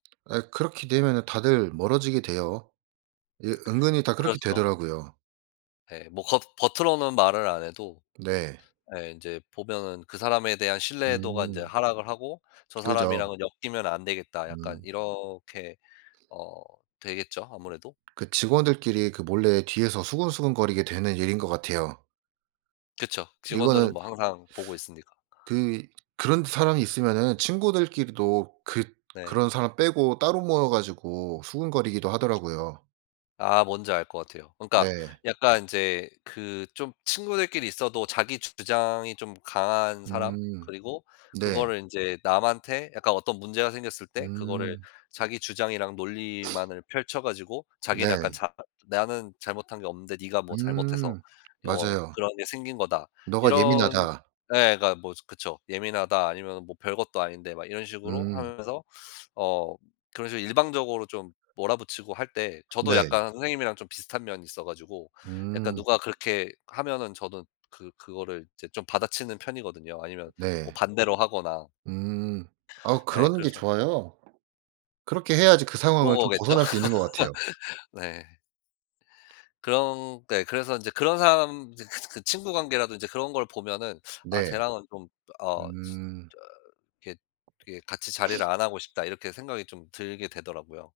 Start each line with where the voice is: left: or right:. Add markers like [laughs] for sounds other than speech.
right: 예 그렇게 되면은 다들 멀어지게 돼요. 이게 은근히 다 그렇게
left: 그렇죠.
right: 되더라고요.
left: 예 뭐 겉 겉으로는 말을 안 해도
right: 네.
left: 예 인제 보면은 그 사람에 대한 신뢰도가 인제
right: 음.
left: 하락을 하고 '저
right: 그죠.
left: 사람이랑은 엮이면 안 되겠다.' 약간
right: 음.
left: 이렇게 어 되겠죠, 아무래도.
right: 그 직원들끼리 그 몰래 뒤에서 수근수근거리게 되는 일인 것 같아요.
left: 그쵸. 직원들은
right: 이거는
left: 뭐 항상 보고 있으니까.
right: 그 그런 사람이 있으면은 친구들끼리도 그
left: 네.
right: 그런 사람 빼고 따로 모여 가지고 수군거리기도 하더라고요.
left: 아 뭔지 알 것 같아요. 그러니까
right: 네.
left: 약간 인제 그 좀 친구들끼리 있어도 자기주장이 좀 강한 사람
right: 음.
left: 그리고
right: 네.
left: 그거를 인제 남한테 약간 어떤 문제가 생겼을 때 그거를
right: 음.
left: 자기주장이랑
right: [sniffs]
left: 논리만을 펼쳐 가지고 자기는 약간
right: 네.
left: 자 "나는 잘못한 게 없는데 네가 뭐 잘못해서
right: 음
left: 어
right: 맞아요.
left: 그런 게 생긴 거다."
right: 너가
left: 이런
right: 예민하다.
left: 예 그러니까 뭐 그쵸. "예민하다 아니면은 뭐 별것도 아닌데." 막 이런 식으로
right: 음.
left: 하면서 어 그런 식으로 일방적으로 좀 몰아 붙이고 할 때 저도
right: 네.
left: 약간 선생님이랑 좀 비슷한 면이 있어 가지고 약간
right: 음.
left: 누가 그렇게 하면은 저도 그 그거를 이제 좀 받아치는 편이거든요 아니면 뭐
right: 네.
left: 반대로 하거나.
right: 음. 네. 아
left: 예
right: 그러는 게
left: 그래서
right: 좋아요. 그렇게 해야지 그
left: 그런
right: 상황을 좀
left: 거겠죠?
right: 벗어날 수 있는 것 같아요.
left: [laughs] 네. 그런 네 그래서 인제 그런 사람 인제 그 그 친구 관계라도 이제 그런 걸 보면은 '아
right: 네.
left: 쟤랑은 좀 어 진짜
right: 음.
left: 이렇게, 이렇게 같이 자리를
right: [sniffs]
left: 안 하고 싶다.' 이렇게 생각이 좀 들게 되더라고요.